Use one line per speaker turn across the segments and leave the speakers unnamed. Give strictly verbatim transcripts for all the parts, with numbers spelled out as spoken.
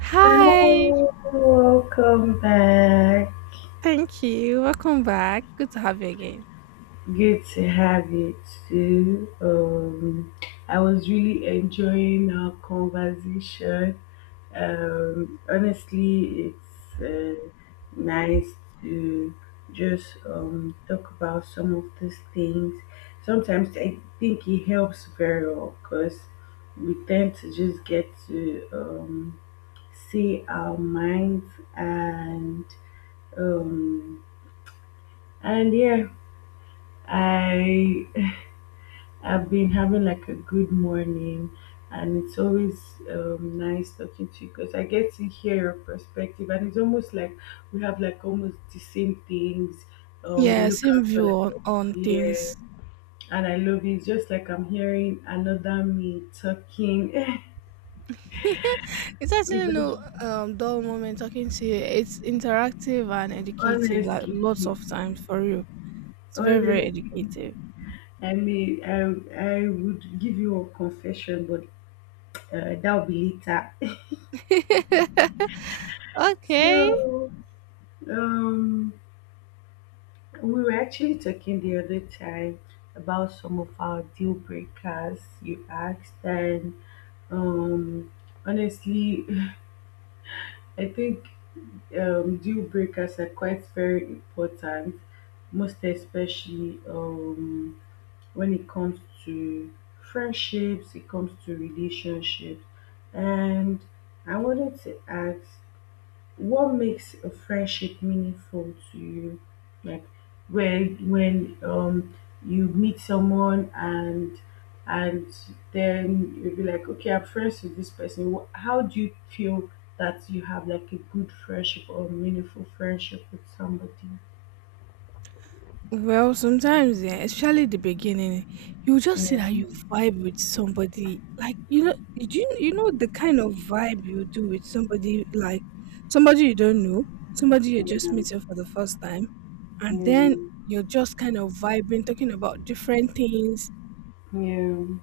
Hi,
Hello, welcome back.
thank you. Welcome back. Good to have you again.
Good to have you too. Um, I was really enjoying our conversation. Um, honestly, it's uh, nice to just um, talk about some of these things. Sometimes I think it helps very well because we tend to just get to um, see our minds and um, And yeah, I have been having like a good morning, and it's always um, nice talking to you because I get to hear your perspective, and it's almost like we have like almost the same things. Um, we
Yeah,
look
same
out for
view
like
on, on
yeah,
things.
and I love it. It's just like I'm hearing another me talking.
It's actually
Even
no um dull moment talking to you. It's interactive and educative, like
honestly,
lots of times for you. It's very,
honestly,
very educative.
I mean, I I would give you a confession, but uh, that'll be later.
Okay.
So. Um, we were actually talking the other time about some of our deal breakers. You asked, and um, honestly, I think um, deal breakers are quite very important, most especially um, when it comes to friendships, it comes to relationships, and I wanted to ask. What makes a friendship meaningful to you, like when when um you meet someone and and then you'll be like, okay, I'm friends with this person. Wh- how do you feel that you have like a good friendship or meaningful friendship with somebody?
Well, sometimes, eh, especially the beginning, you just see
Yeah,
that you vibe with somebody. Like you know, you do you know the kind of vibe you do with somebody like somebody you don't know, somebody you're just
yeah,
meeting for the first time, and
yeah,
then you're just kind of vibing, talking about different things,
yeah.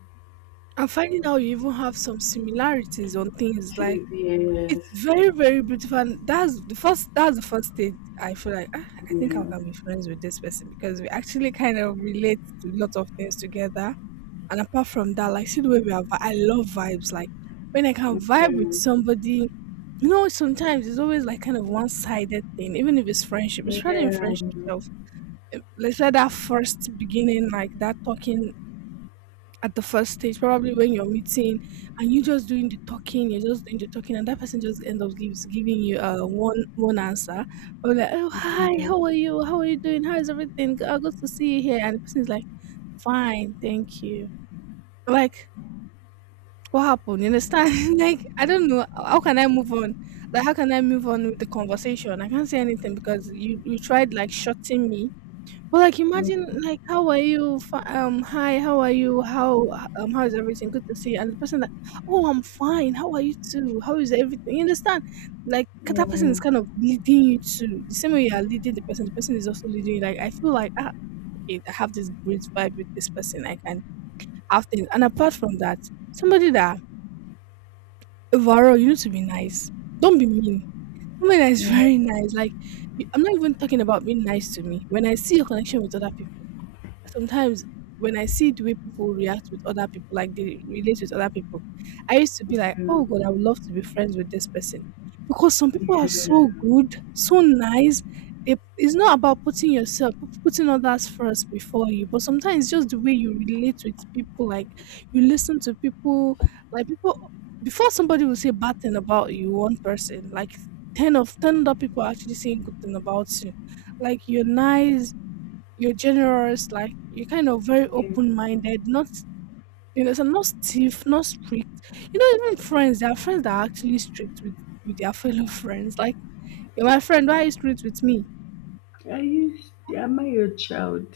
and finding out you even have some similarities on things like
Cheers, yes,
it's very, very beautiful, and that's the first that's the first stage I feel like, "Ah, I think I
yeah,
can be friends with this person," because we actually kind of relate to a lot of things together, and apart from that, like, see the way we are vi I love vibes, like, when I can
yeah,
vibe with
yeah,
somebody, you know, sometimes it's always, like, kind of one-sided thing, even if it's friendship, especially in friendship self. Eh, let's say that first beginning, like, that talking at the first stage, probably when you're meeting and you just doing the talking, you're just doing the talking, and that person just end up gives giving you uh one one answer. Or like, oh hi, how are you? How are you doing? How is everything? G- Uh good to see you here. And the person is like, fine, thank you. Like, what happened? You understand? Like, I don't know. How can I move on? Like, how can I move on with the conversation? I can't say anything because you you tried like shutting me, but, like, imagine, like, "How are you? Fi um, Hi, how are you? How um, how is everything? Good to see you." And the person like, "Oh, I'm fine. How are you too? How is everything?" You understand? Like, that person is kind of leading you to the same way you are leading the person, the person is also leading you. Like, I feel like, "Ah, okay, I have this great vibe with this person. I can have things." And apart from that, somebody that overall, you need to be nice. Don't be mean. Somebody that is
yeah,
very
yeah,
nice, like, i I'm not even talking about being nice to me. When I see your connection with other people sometimes, when I see the way people react with other people, like they relate with other people, I used to be like, oh God, I would love to be friends with this person. Because some people are
yeah,
so
yeah,
good, so nice. They, it's not about putting yourself, putting others first before you, but sometimes just the way you relate with people, like you listen to people, like people, before somebody will say bad thing about you, one person, like ten of ten other people are actually saying good thing about you. Like you're nice, you're generous, like you're kind of very
yeah.
open-minded, not, you know, so not stiff, not strict. You know, even friends, there are friends that are actually strict with, with their fellow friends. Like, you're my friend, why are you strict with me?
Are you? Am I your child?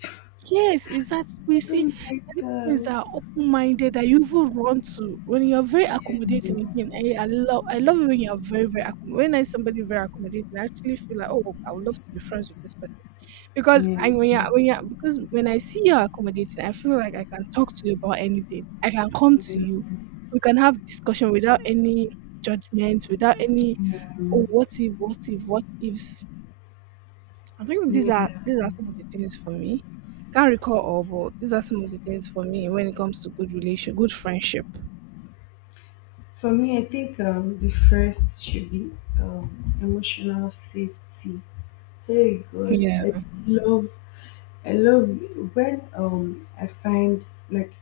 Yes, is that, we
Oh
see
my
there are friends
god.
that are open-minded that you even run to when you're very
Yeah.
accommodating
Yeah.
again. I, I love I love it when you're very, very accommodating. When I see somebody very accommodating, I actually feel like, oh, I would love to be friends with this person. Because
Yeah.
and when you when you because when I see you accommodating, I feel like I can talk to you about anything. I can come to you. We can have discussion without any judgments, without any
Mm,
oh what if, what if, what ifs. I think these are
yeah.
these are some of the things for me. Can't recall all, but these are some of the things for me when it comes to good relation, good friendship.
For me, I think um, the first should be um, emotional safety. Hey God,
Yeah.
I love I love when um I find like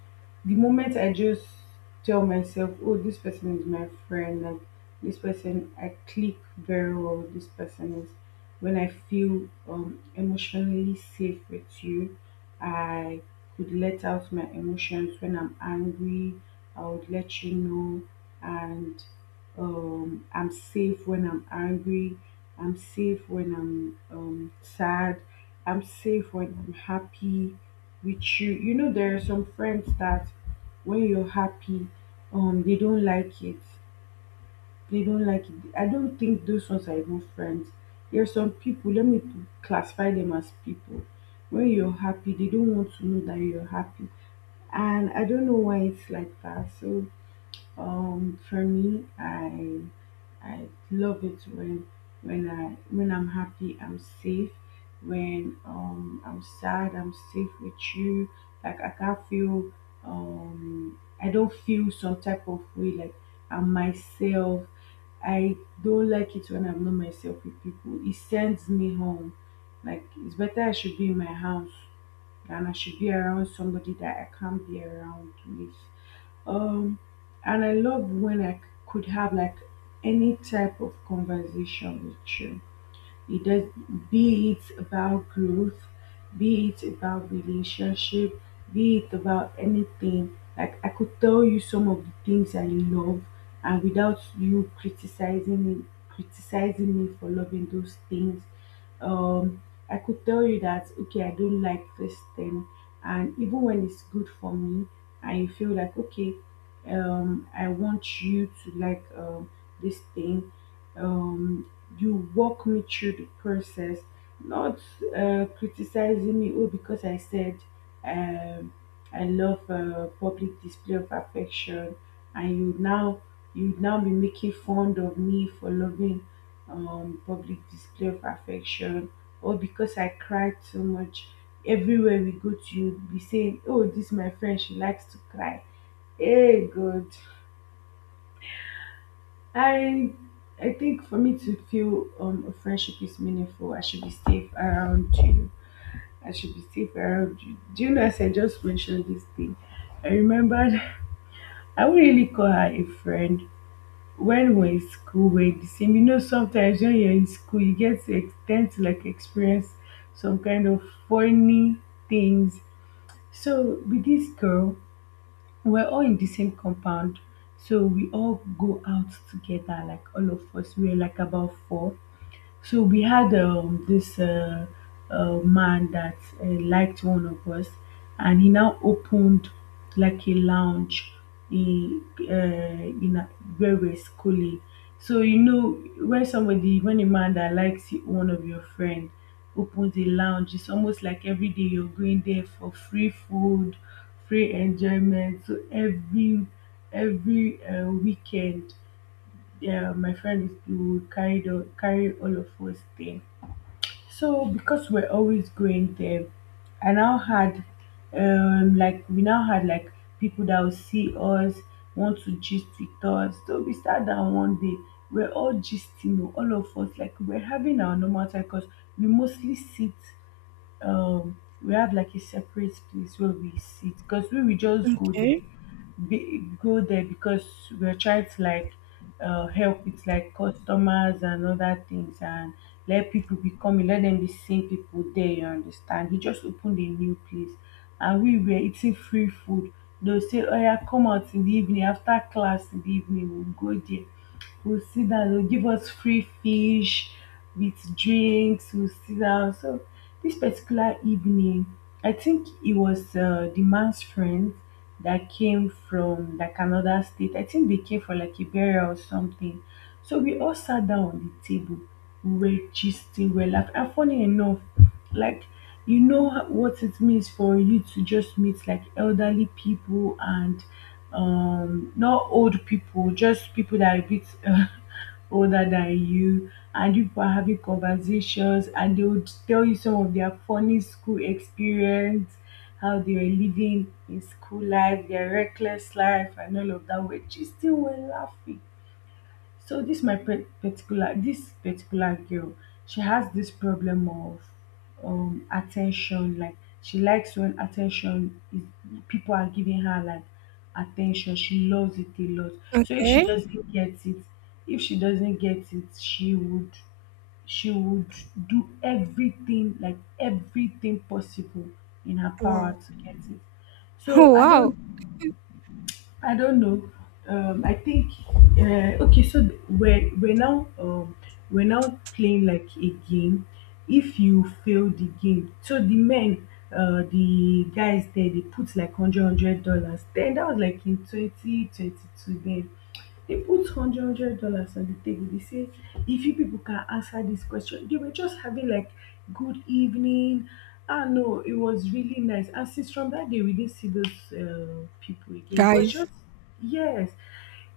the moment I just tell myself, oh, this person is my friend, like this person I click very well with, this person is when I feel um emotionally safe with you. I could let out my emotions. When I'm angry, I would let you know, and um I'm safe when I'm angry, I'm safe when I'm um sad, I'm safe when I'm happy with you. You know, there are some friends that when you're happy, um, they don't like it. They don't like it. I don't think those ones are even friends. There are some people, let me classify them as people. When you're happy, they don't want to know that you're happy. And I don't know why it's like that. So um, for me, I I love it when when I when I'm happy, I'm safe. When um I'm sad, I'm safe with you. Like I can't feel um I don't feel some type of way. Like I'm myself. I don't like it when I'm not myself with people. It sends me home. Like it's better I should be in my house than I should be around somebody that I can't be around with. Um, and I love when I c- could have like any type of conversation with you. It does. Be it about growth, be it about relationship, be it about anything. Like I could tell you some of the things I love, and without you criticizing me, criticizing me for loving those things, um, I could tell you that, okay, I don't like this thing, and even when it's good for me, and you feel like, okay, um, I want you to like um, this thing, um, you walk me through the process, not uh, criticizing me. Oh, because I said um, I love uh, public display of affection, and you now you now be making fun of me for loving um, public display of affection, or because I cried so much. Everywhere we go to, you be saying, "Oh, this my friend, she likes to cry." Hey, God. I I think for me to feel um a friendship is meaningful, I should be safe around you. I should be safe around you. Do you know, as I just mentioned this thing? I remembered I would really call her a friend. When we're in school, we're the same. You know, sometimes when you're in school, you get to ex- tend to like experience some kind of funny things. So with this girl, we are all in the same compound, so we all go out together. Like all of us, we are like about four, so we had um, this uh, uh, man that uh, liked one of us, and he now opened like a lounge in uh, in a, where we're schooling. So you know, when somebody, when a man that likes you- one of your friend opens a lounge, it's almost like every day you're going there for free food, free enjoyment. So every every uh, weekend, yeah, my friend is to carry all carry all of us there. So because we're always going there, I now had um like we now had like people that will see us, want to gist with us. So we sat down one day, we're all gisting, oh, all of us, like we're having our normal time because we mostly sit, um we have like a separate place where we sit because we will just go
Okay.
there be, go there because we're trying to like uh, help with like customers and other things, and let people be coming, let them be seeing people there, you understand. He just opened a new place and we were eating free food. They'll say, oh yeah, come out in the evening, after class in the evening, we'll go there. We'll sit down. They'll give us free fish with drinks. We'll sit down. So this particular evening, I think it was uh, the man's friends that came from like another state. I think they came for like Iberia or something. So we all sat down on the table. We were gisting, we were laughing. And funny enough, like you know h- what it means for you to just meet like elderly people and um not old people, just people that are a bit uh, older than you, and you people are having conversations and they would tell you some of their funny school experience, how they were living in school life, their reckless life and all of that, which you still were laughing. So this my pa- particular this particular girl, she has this problem of um attention. Like she likes when attention is, people are giving her like attention. She loves it a lot. So if she
Okay.
doesn't get it, if she doesn't get it, she would she would do everything, like everything possible in her
Wow.
power to get it. So
Oh
I
wow,
don't I don't know. Um, I think uh, okay. So th- we're we're now um, we're now playing like a game. If you fail the game, so the men, uh, the guys there, they put like hundred hundred dollars. Then that was like in twenty twenty two. Then they put hundred hundred dollars on the table. They say, if you people can answer this question, they were just having like good evening. Ah, no, it was really nice. And since from that day, we didn't see those uh, people again. It was
guys.
just, yes,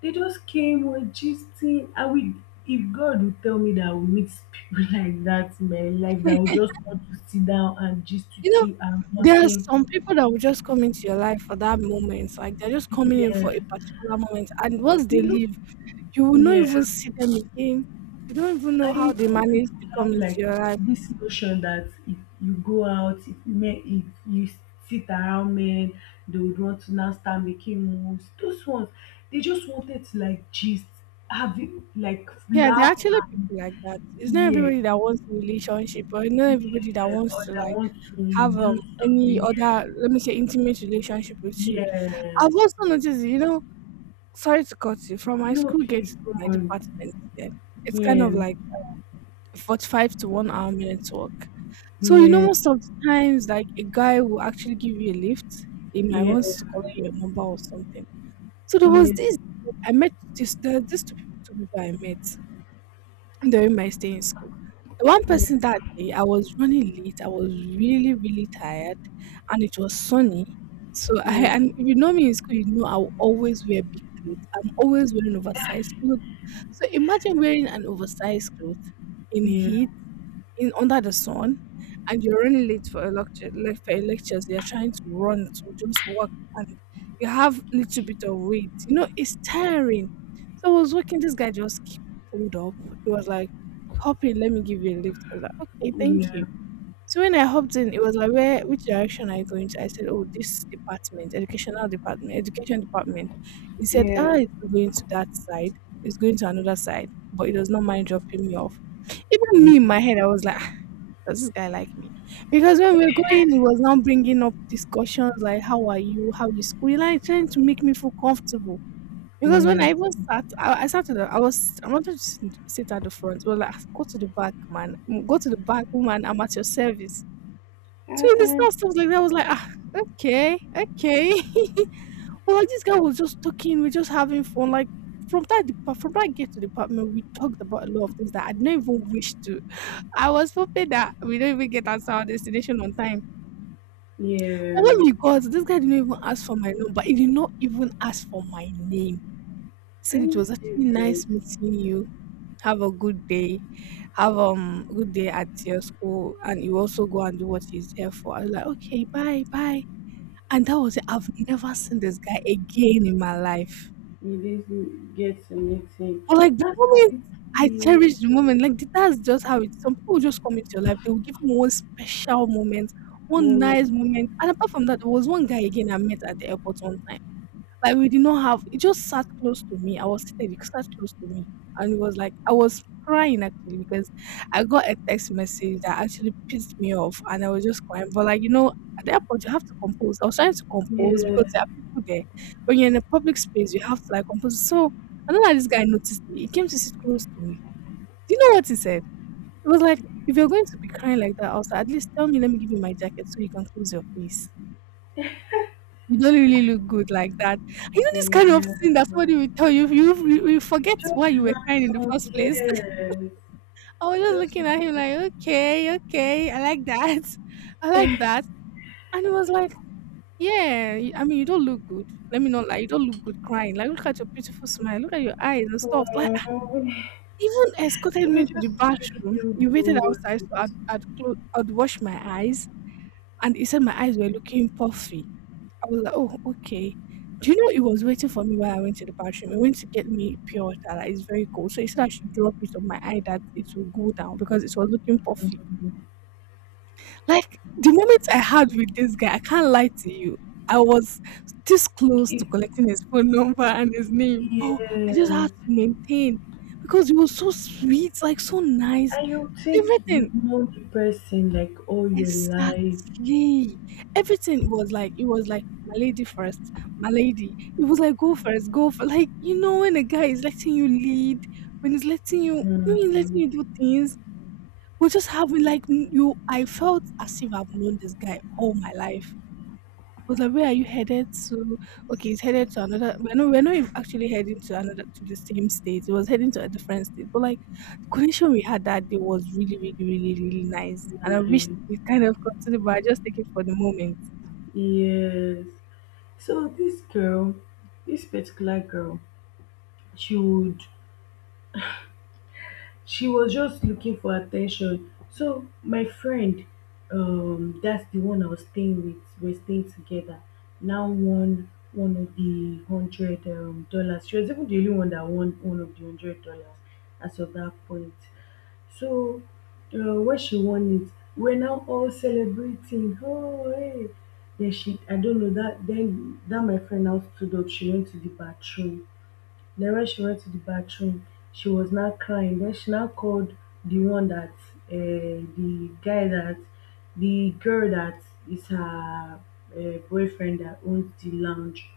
they just came, were gisting. And we, if God would tell me that I would meet people like that in my life, that would just want to sit down and gist
You
with
know,
you and
there are
nothing,
some people that will just come into your life for that moment. Like they're just coming in for a
yeah,
particular moment. And once they
you
leave, you will
know,
not
yeah.
even see them again. You don't even know
I
how they
know
managed
people
to come
have
into
like
your life.
this notion that if you go out, if men, if you sit around men, they would want to now start making moves. Those ones, they just wanted to like gist, have it, like
Yeah, there are
laugh
actually
and,
people like that. It's not
yes,
everybody that wants a relationship or not everybody that
yeah,
wants
or
to
they
like
want to
have um,
do stuff.
any
Yeah,
other, let me say, intimate relationship with you. I've
yes.
also noticed, you know, sorry to cut you, from my
No,
school gate
please
to
come
my
on.
department, yeah, it's kind
Yeah,
of like forty-five to one hour minutes walk. So you know,
yeah,
most of the times, like a guy will actually give you a lift. He might
yeah,
want to collect your number or something. So there was
yeah,
this. I met this. There are these two people, two people I met during my stay in school. The one person
yeah,
that day, I was running late. I was really, really tired, and it was sunny. So
yeah,
I,
yeah,
and if you know me in school, you know I will always wear big clothes. I'm always wearing oversized clothes. So imagine wearing an oversized clothes in
yeah,
heat, in under the sun, and you're running late for a lecture, like for a lectures you're trying to run to, just walk, and you have little bit of weight, you know it's tiring. So I was walking, this guy just ke- pulled up. He was like, hop in, let me give you a lift. I was like, okay, thank you.
yeah.
So when I hopped in, it was like, where, which direction are you going to? I said, oh, this department, educational department education department. He said,
Yeah.
ah, it's not going to that side, it's going to another side, but it does not mind dropping me off. Even me
Yeah,
in my head, I was like, does this guy like me? Because when we were going, he was now bringing up discussions like, how are you? How is school? He like trying to make me feel comfortable. Because when
yeah.
I even sat, I, I sat at the, I was, I wanted to sit, sit at the front. Well, like, go to the back, man. Mm, go to the back, woman. I'm at your service. So he
Uh-uh.
understands stuff stuff like that. I was like, ah, okay, okay. But like this guy was just talking, we're just having fun. Like from that depa- from that gate to the apartment, we talked about a lot of things that I didn't even wish to. I was hoping that we don't even get us our destination on time.
Yeah.
But when we got, this guy didn't even ask for my number. He did not even ask for my name.
Are
Said it
you
was actually nice
serious?
meeting you. Have a good day. Have um a good day at your school, and you also go and do what he's here for. I was like, okay, bye, bye. And that was it. I've never seen this guy again in my life.
You didn't get to meet him.
But like the
That's a
moment
really
I
cute
cherish the moment, like th- that's just how it. Some people just come into your life. They will give you one special moment, one
moment.
nice moment. And apart from that, there was one guy again I met at the airport one time. Like, we did not have it just sat close to me. I was seated, it sat close to me, and it was like I was crying actually because I got a text message that actually pissed me off, and I was just crying. But like you know, at the airport you have to compose. I was trying to compose because
Yeah.
there are people there. When you're in a public space, you have to like compose. So I don't know how this guy noticed me. He came to sit close to me. Do you know what he said? It was like, if you're going to be crying like that, also at least tell me. Let me give you my jacket so you can close your face. You don't really look good like that. You know this kind of
Yeah.
thing that somebody will tell you, you you you forget why
Just
you were crying in the
random.
first place.
Yes.
I was just
Just
looking at him like, okay, okay, I like that, I like that, and he was like, yeah, you- I mean, you don't look good. Let me not lie, you don't look good crying. Like, look at your beautiful smile, look at your eyes and stuff. Like,
fun.
even escorted
It
me
will
to the
just make you
bathroom.
feel
You waited outside
good.
so I'd I'd, clo- I'd wash my eyes, and he said my eyes were looking puffy. I was like, "Oh, okay." Do you know he was waiting for me while I went to the bathroom? He went to get me pure water, like it's very cold. So he said I should drop it on my eye that it will go down because it was looking puffy. Like the moment I had with this guy, I can't lie to you. I was this close to
If
collecting his phone number and his name, but I just had
Yeah.
to maintain because he was so sweet, like so nice,
And you think
everything.
you've known the person like all your life.
Exactly. Everything was like it was like my lady first, my lady. It was like go first, go for like you know when a guy is letting you lead, when he's letting you when he's letting
Mhm.
you do things, we just having like n- you I felt as if I've known this guy all my life. It was like, "Where are you headed to?" Okay, it's headed to another, we're not we're not even actually heading to another to the same state. It was heading to a different state. But like the connection we had that day was really, really, really, really nice. And I wish it kind of continued, but I just take it for the moment.
Yes. So this girl, this particular girl, she would she was just looking for attention. So my friend, um, that's the one I was staying with, we're staying together. Now won one of the hundred um, dollars. She was even the only one that won one of the hundred dollars as of that point. So uh, when she won it, we're now all celebrating. Oh, hey. Then she, I don't know that, then that my friend now stood up, she went to the bathroom. Then when she went to the bathroom, she was now crying. Then she now called the one that, uh, the guy that, the girl that is her uh, boyfriend that owns the lounge.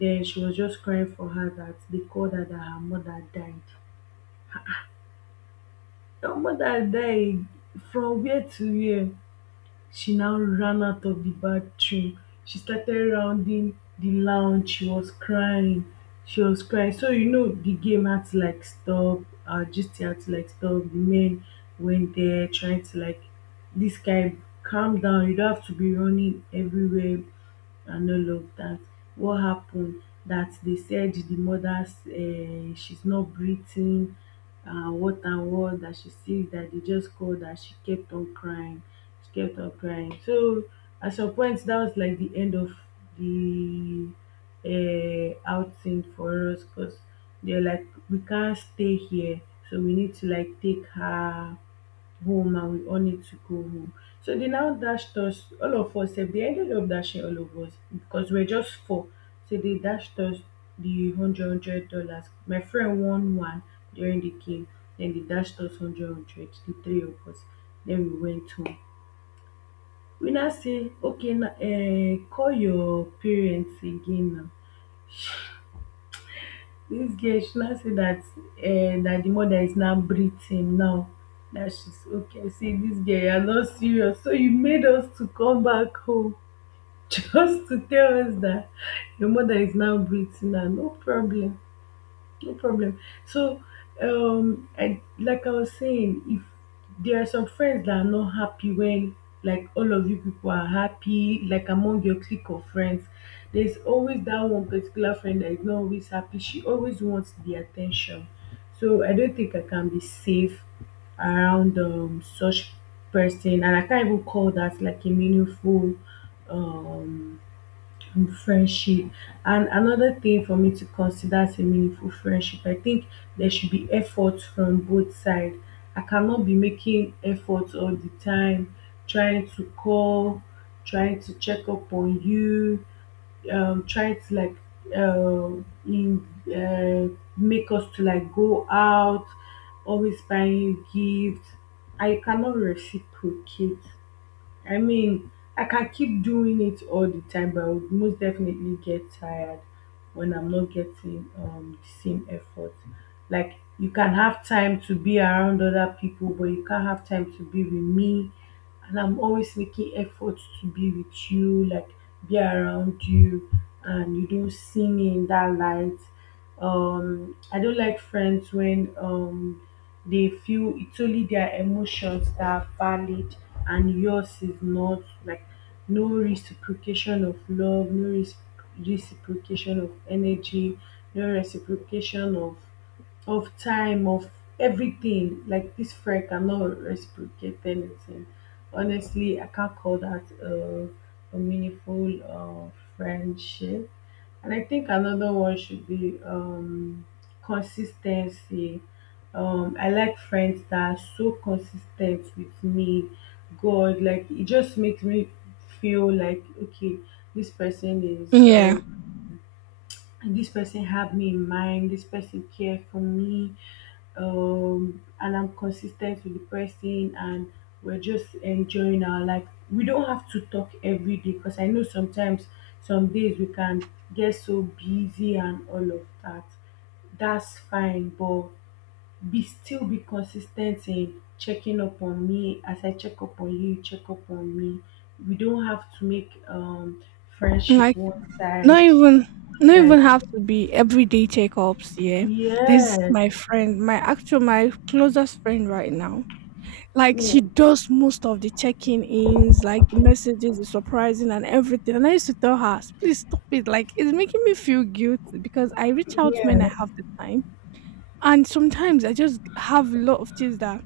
Then she was just crying for her that they called her that her mother died. Her mother died, from where to where? She now ran out of the bathroom. She started rounding the lounge. She was crying. She was crying. So you know the game had to like stop. Uh just had to like stop. The men went there trying to like this guy calm down. You don't have to be running everywhere and all of that. What happened? That they said the mother's uh, she's not breathing, uh, what and what that she sees that they just called that she kept on crying. She kept on crying. So at some point, that was like the end of the uh, outing for us because they're like, we can't stay here. So we need to like take her home and we all need to go home. So they now dashed us, all of us, except they ended up dashing all of us because we're just four. So they dashed us the hundred hundred dollars. My friend won one during the game. Then they dashed us hundred hundred, the three of us. Then we went home. We now say okay na um call your parents again now. Dis girl she now say dat um dat the mother is now breathing now, dat she's okay. I say dis girl you are not serious, so you made us to come back home just to tell us dat your mother is now breathing now, no problem. No problem. So, um, I, like I was saying, if there are some friends that are not happy when, like, all of you people are happy, like among your clique of friends, there's always that one particular friend that is not always happy. She always wants the attention. So, I don't think I can be safe around um, such person, and I can't even call that like a meaningful um in friendship. And another thing for me to consider as a meaningful friendship, I think there should be effort from both sides. I cannot be making effort all the time, trying to call, trying to check up on you, um trying to like uh, in uh, make us to like go out, always buying you gifts. I cannot reciprocate. I mean, I can keep doing it all the time, but I would most definitely get tired when I'm not getting um, the same effort. Like, you can have time to be around other people, but you can't have time to be with me. And I'm always making efforts to be with you, like, be around you, and you don't see me in that light. Um, I don't like friends when um, they feel it's only their emotions that are valid and yours is not, like no reciprocation of love, no res- reciprocation of energy, no reciprocation of of time, of everything. Like this friend cannot reciprocate anything. Honestly, I can't call that a, a meaningful uh, friendship. And I think another one should be um, consistency. Um, I like friends that are so consistent with me. God, like it just makes me feel like okay, this person is
Yeah.
um, this person have me in mind, this person care for me, um, and I'm consistent with the person, and we're just enjoying our life. We don't have to talk every day because I know sometimes, some days we can get so busy and all of that. That's fine, but be still be consistent in checking up on me as I check up on you, you check up on me. We don't have to make um friendship
Like
one
not
side,
even
one
not even
side.
have to be everyday checkups, yeah. There's
Yeah.
my friend, my actual my closest friend right now. Like she
Yeah,
does most of the checking ins, like the messages, the surprising and everything. And I used to tell her, please stop it. Like it's making me feel guilty because I reach out when
yeah.
I have the time. And sometimes I just have a lot of things that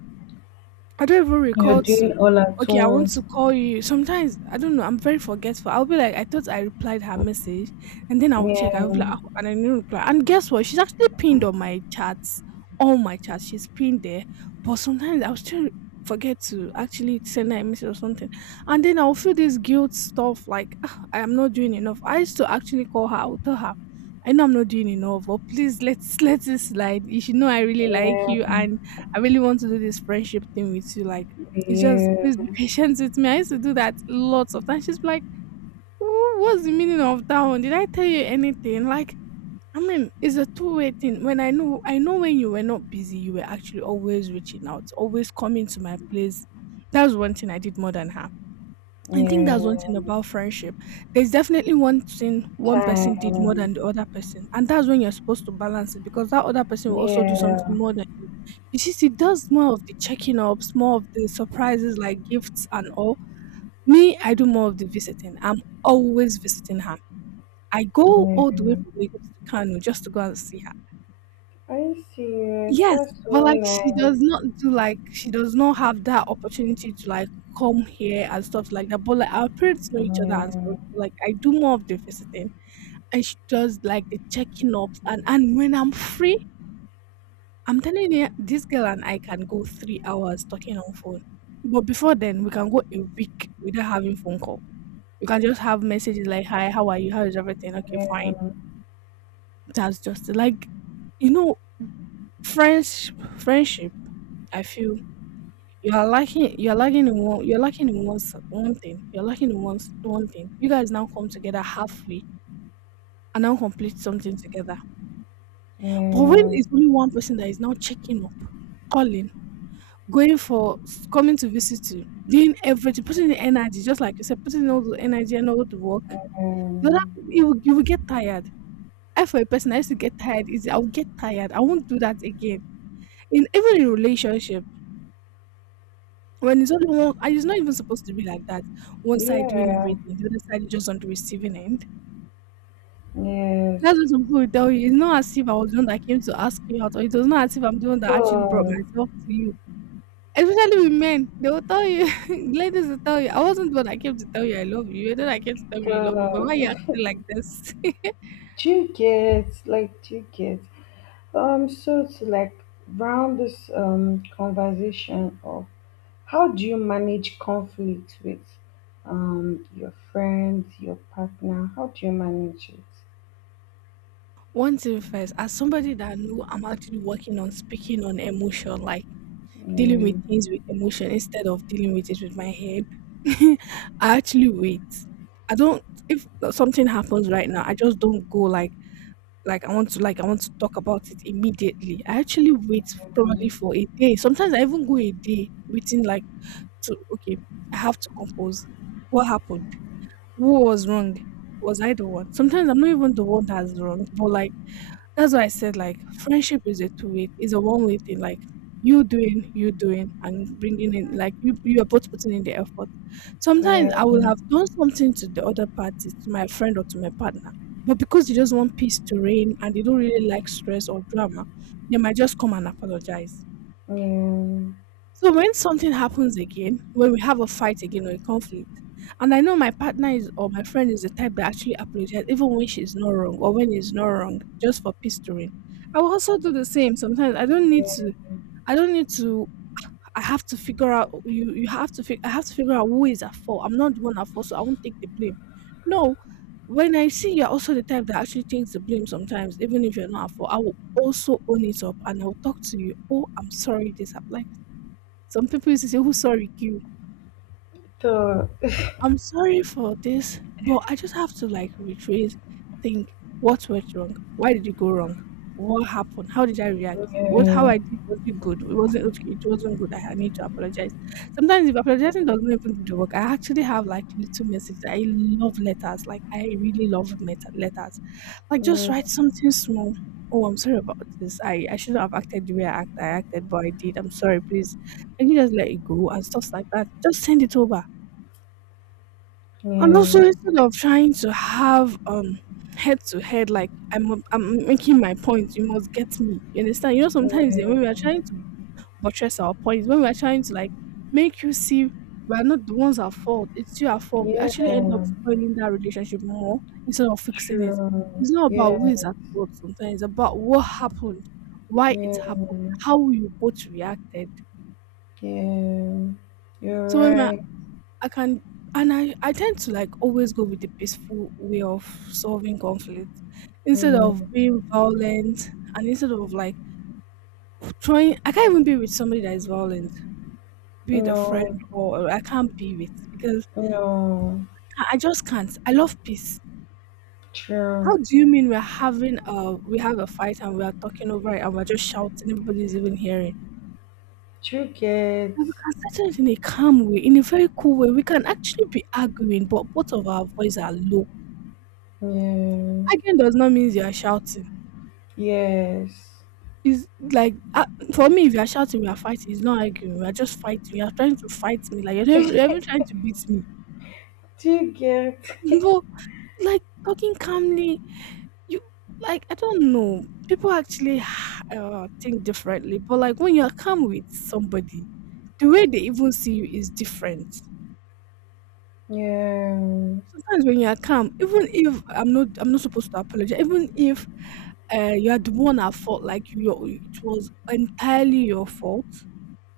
I don't even
You're
recall to.
doing all at
Okay, I want to
once.
call you. Sometimes I don't know. I'm very forgetful. I'll be like, I thought I replied her message, and then I'll check. I'll be like,
Yeah,
"Ah," and I didn't reply. And guess what? She's actually pinned on my chats, all my chats. She's pinned there. But sometimes I'll still forget to actually send her a message or something, and then I'll feel this guilt stuff like "Ah, I am not doing enough. I used to actually call her. I'll tell her, I know I'm not doing enough, but please let's let it slide. You should know I really like
yeah,
you, and I really want to do this friendship thing with you. Like, it's just
yeah,
please be patient with me. I used to do that lots of times. She's like, "Wh- what's the meaning of that one? Did I tell you anything? Like, I mean, it's a two-way thing. When I know, I know when you were not busy, you were actually always reaching out, always coming to my place. That was one thing I did more than her. I think that's one
yeah,
thing about friendship. There's definitely one thing one person did
time,
more than the other person. And that's when you're supposed to balance it because that other person will also do something
yeah,
more than you. You see, she does more of the checking ups, more of the surprises like gifts and all. Me, I do more of the visiting. I'm always visiting her. I go all
yeah.
the way from Lagos to Kano just to go and see her.
Are you serious?
Yes,
That's
but,
so
like, she
nice.
does not do, like she does not have that opportunity to, like, come here and stuff like that, but, like, our parents know each other and stuff,
Yeah,
like, I do more of the visiting, and she does, like, the checking ups, and and when I'm free, I'm telling you, this girl and I can go three hours talking on phone, but before then, we can go a week without having phone call. We can just have messages like, "Hi, how are you? How is everything? Okay, fine." That's just it, like, you know, friends friendship, I feel you are lacking you are lacking in one you're lacking in one s- one thing. You're lacking in one s- one thing. You guys now come together halfway and now complete something together. But when it's only one person that is now checking up, calling, going for s- coming to visit you, doing everything, putting in energy, just like you said, putting in all the energy and all the work, the other you will, you will get tired. I for a person I used to get tired Is I'll get tired. I won't do that again. In even in relationship. When it's only one, and it's not even supposed to be like that. One side doing
yeah,
everything, the other side is just on the receiving end.
yes.
That's what some people will tell you. It's not as if I was the one that came to ask you out, or it was not as if I'm the one that actually brought
So,
myself to you. Especially with men, they will tell you, ladies will tell you, I wasn't the one that came to tell you I love you. You're the one that came to tell me you love me, but why you
so,
acting like this?
do you get, like, do you get? Um, so to like round this um conversation up. How do you manage conflict with um, your friends, your partner? How do you manage it?
One thing first, as somebody that I know I'm actually working on speaking on emotion, like dealing
Yeah,
with things with emotion instead of dealing with it with my head. I actually wait. I don't if something happens right now, I just don't go like like I want to like I want to talk about it immediately. I actually wait probably for a day. Sometimes I even go a day waiting like to okay, I have to compose. What happened? Who was wrong? Was I the one? Sometimes I'm not even the one that's wrong, but like that's why I said like friendship is a two way, it's a one way thing. Like you doing, you doing, and bringing in like you you are both putting in the effort. Sometimes
yeah,
I will have done something to the other party, to my friend or to my partner, but because they just want peace to reign and they don't really like stress or drama, they might just come and apologize.
yeah.
So when something happens again, when we have a fight again or a conflict, and I know my partner is or my friend is the type that actually apologizes even when she's not wrong or when he's not wrong, just for peace pestering. I will also do the same. Sometimes I don't need to. I don't need to. I have to figure out. You you have to. Fig, I have to figure out who is at fault. I'm not the one at fault, so I won't take the blame. No, when I see you're also the type that actually takes the blame sometimes, even if you're not at fault, I will also own it up and I'll talk to you. Oh, I'm sorry. This happened. Like some people used to say, Who saw Ricky?
So,
I'm sorry for this, but I just have to like retrace, think what went wrong? Why did it go wrong? What happened? How did I react? What how
yeah,
I did was it good? It wasn't okay, it wasn't good. I ha- need to apologize. Sometimes if apologizing doesn't even do the work, I actually have like little messages. I love letters. Like I really love met- letters. Like just write
mm,
something small. Oh, I'm sorry about this. I, I shouldn't have acted the way I act I acted, but I did. I'm sorry, please. Can you just let it go and stuff like that? Just send it over and also,
yeah,
instead of trying to have um head to head, like I'm I'm making my point, you must get me. You understand? You know, sometimes eh, when we are trying to buttress our points, when we are trying to like make you see we are not the ones at fault, it's you at fault. We
yeah,
actually end up
yeah,
spoiling that relationship more instead of fixing it.
true.
It's not about who is
Yeah,
at fault sometimes, it's about what happened, why it
yeah,
happened, how you both reacted.
yeah. You're
So when we
right.
I can and I, I tend to like always go with the peaceful way of solving conflict instead of
Mm.
being violent and instead of like trying I can't even be with somebody that is violent, be it a friend
No,
or I can't be with because
no,
I I just can't. I love peace. How
true.
do you mean we're having a we have a fight and we are talking over it and we're just shouting, everybody's even hearing?
True
Like, we
kids.
can settle it in a calm way, in a very cool way. We can actually be arguing, but both of our voices are low.
Yeah,
Arguing does not mean you are shouting.
yes.
It's like ah, for me, if you are shouting, we are fighting. It's not arguing. We are just fighting. You are trying to fight me. Like you're not even, you're even trying to beat me.
Do you get?
No, like talking calmly. You like I don't know. People actually uh, think differently, but like when you are calm with somebody, the way they even see you is different.
Yeah.
Sometimes when you are calm, even if I'm not, I'm not supposed to apologize. Even if uh, you are the one at fault, like you, it was entirely your fault.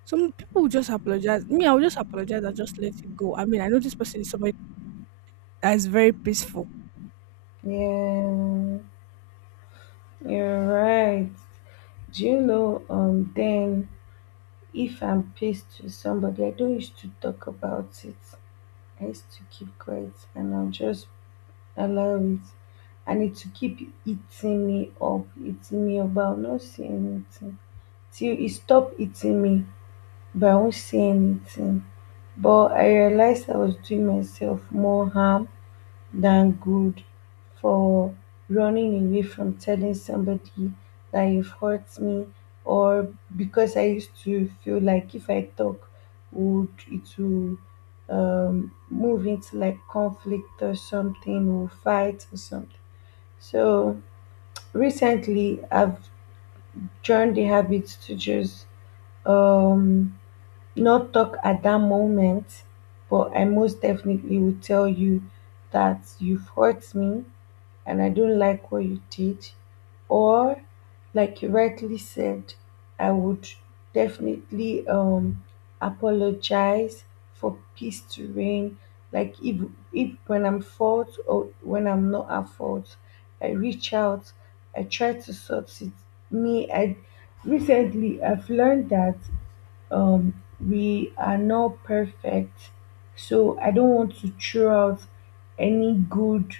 Some people will just apologize. Me, I will just apologize and just let it go. I mean, I know this person is somebody that is very peaceful.
Yeah, you're right. Do you know, um, then if I'm pissed with somebody, I don't used to talk about it. I used to keep quiet and I'll just allow it. And it to keep eating me up, eating me up, but I'll not say anything. Till it stop eating me, but I won't say anything. But I realized I was doing myself more harm than good for running away from telling somebody that you've hurt me. Or because I used to feel like if I talk, would it will um, move into like conflict or something or fight or something. So recently I've joined the habit to just um not talk at that moment, but I most definitely will tell you that you've hurt me and I don't like what you did. Or, like you rightly said, I would definitely um apologize for peace to reign. Like if if when I'm fault or when I'm not at fault, I reach out, I try to sort it. Me, I recently I've learned that um we are not perfect, so I don't want to throw out any good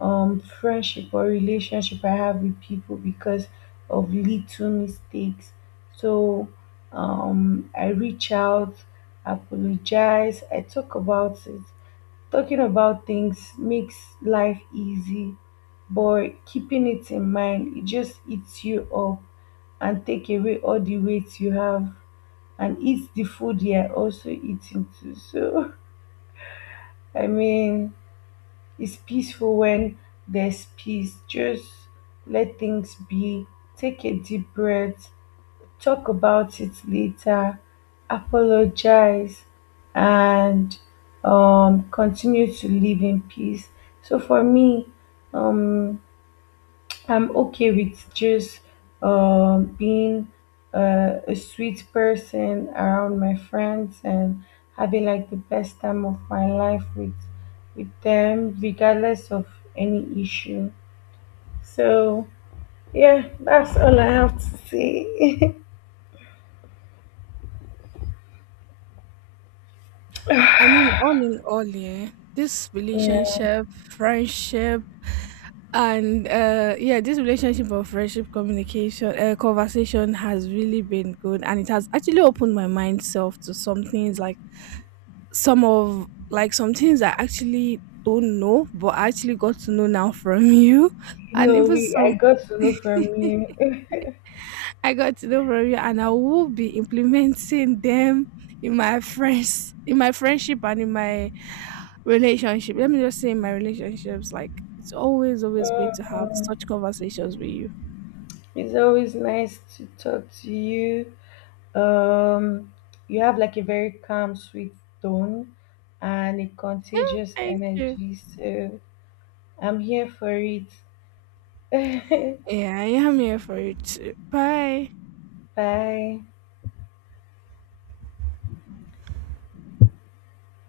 um friendship or relationship I have with people because of little mistakes. So um I reach out, apologize, I talk about it. Talking about things makes life easy, but keeping it in mind, it just eats you up and take away all the weight you have and eats the food you're also eating too. So I mean, it's peaceful when there's peace. Just let things be. Take a deep breath. Talk about it later. Apologize and um, continue to live in peace. So for me, um, I'm okay with just um, being uh, a sweet person around my friends and having like the best time of my life with with them, regardless of any issue. So yeah, that's all I have to say.
I mean, all in all, yeah, this
Yeah,
relationship, friendship, and uh, yeah, this relationship of friendship, communication, uh, conversation has really been good, and it has actually opened my mind self to some things like some of like some things I actually don't know, but I actually got to know now from you, and
no,
even
we I
some
got to know from you.
I got to know from you, and I will be implementing them in my friends, in my friendship, and in my relationship. Let me just say, in my relationships, like it's always, always great to
Mm,
have such conversations with you.
it's always nice to talk to you. Um, you have like a very calm, sweet tone and a contagious
Thank you.
energy. So I'm here for it.
Yeah, I am here for you too. Bye.
Bye.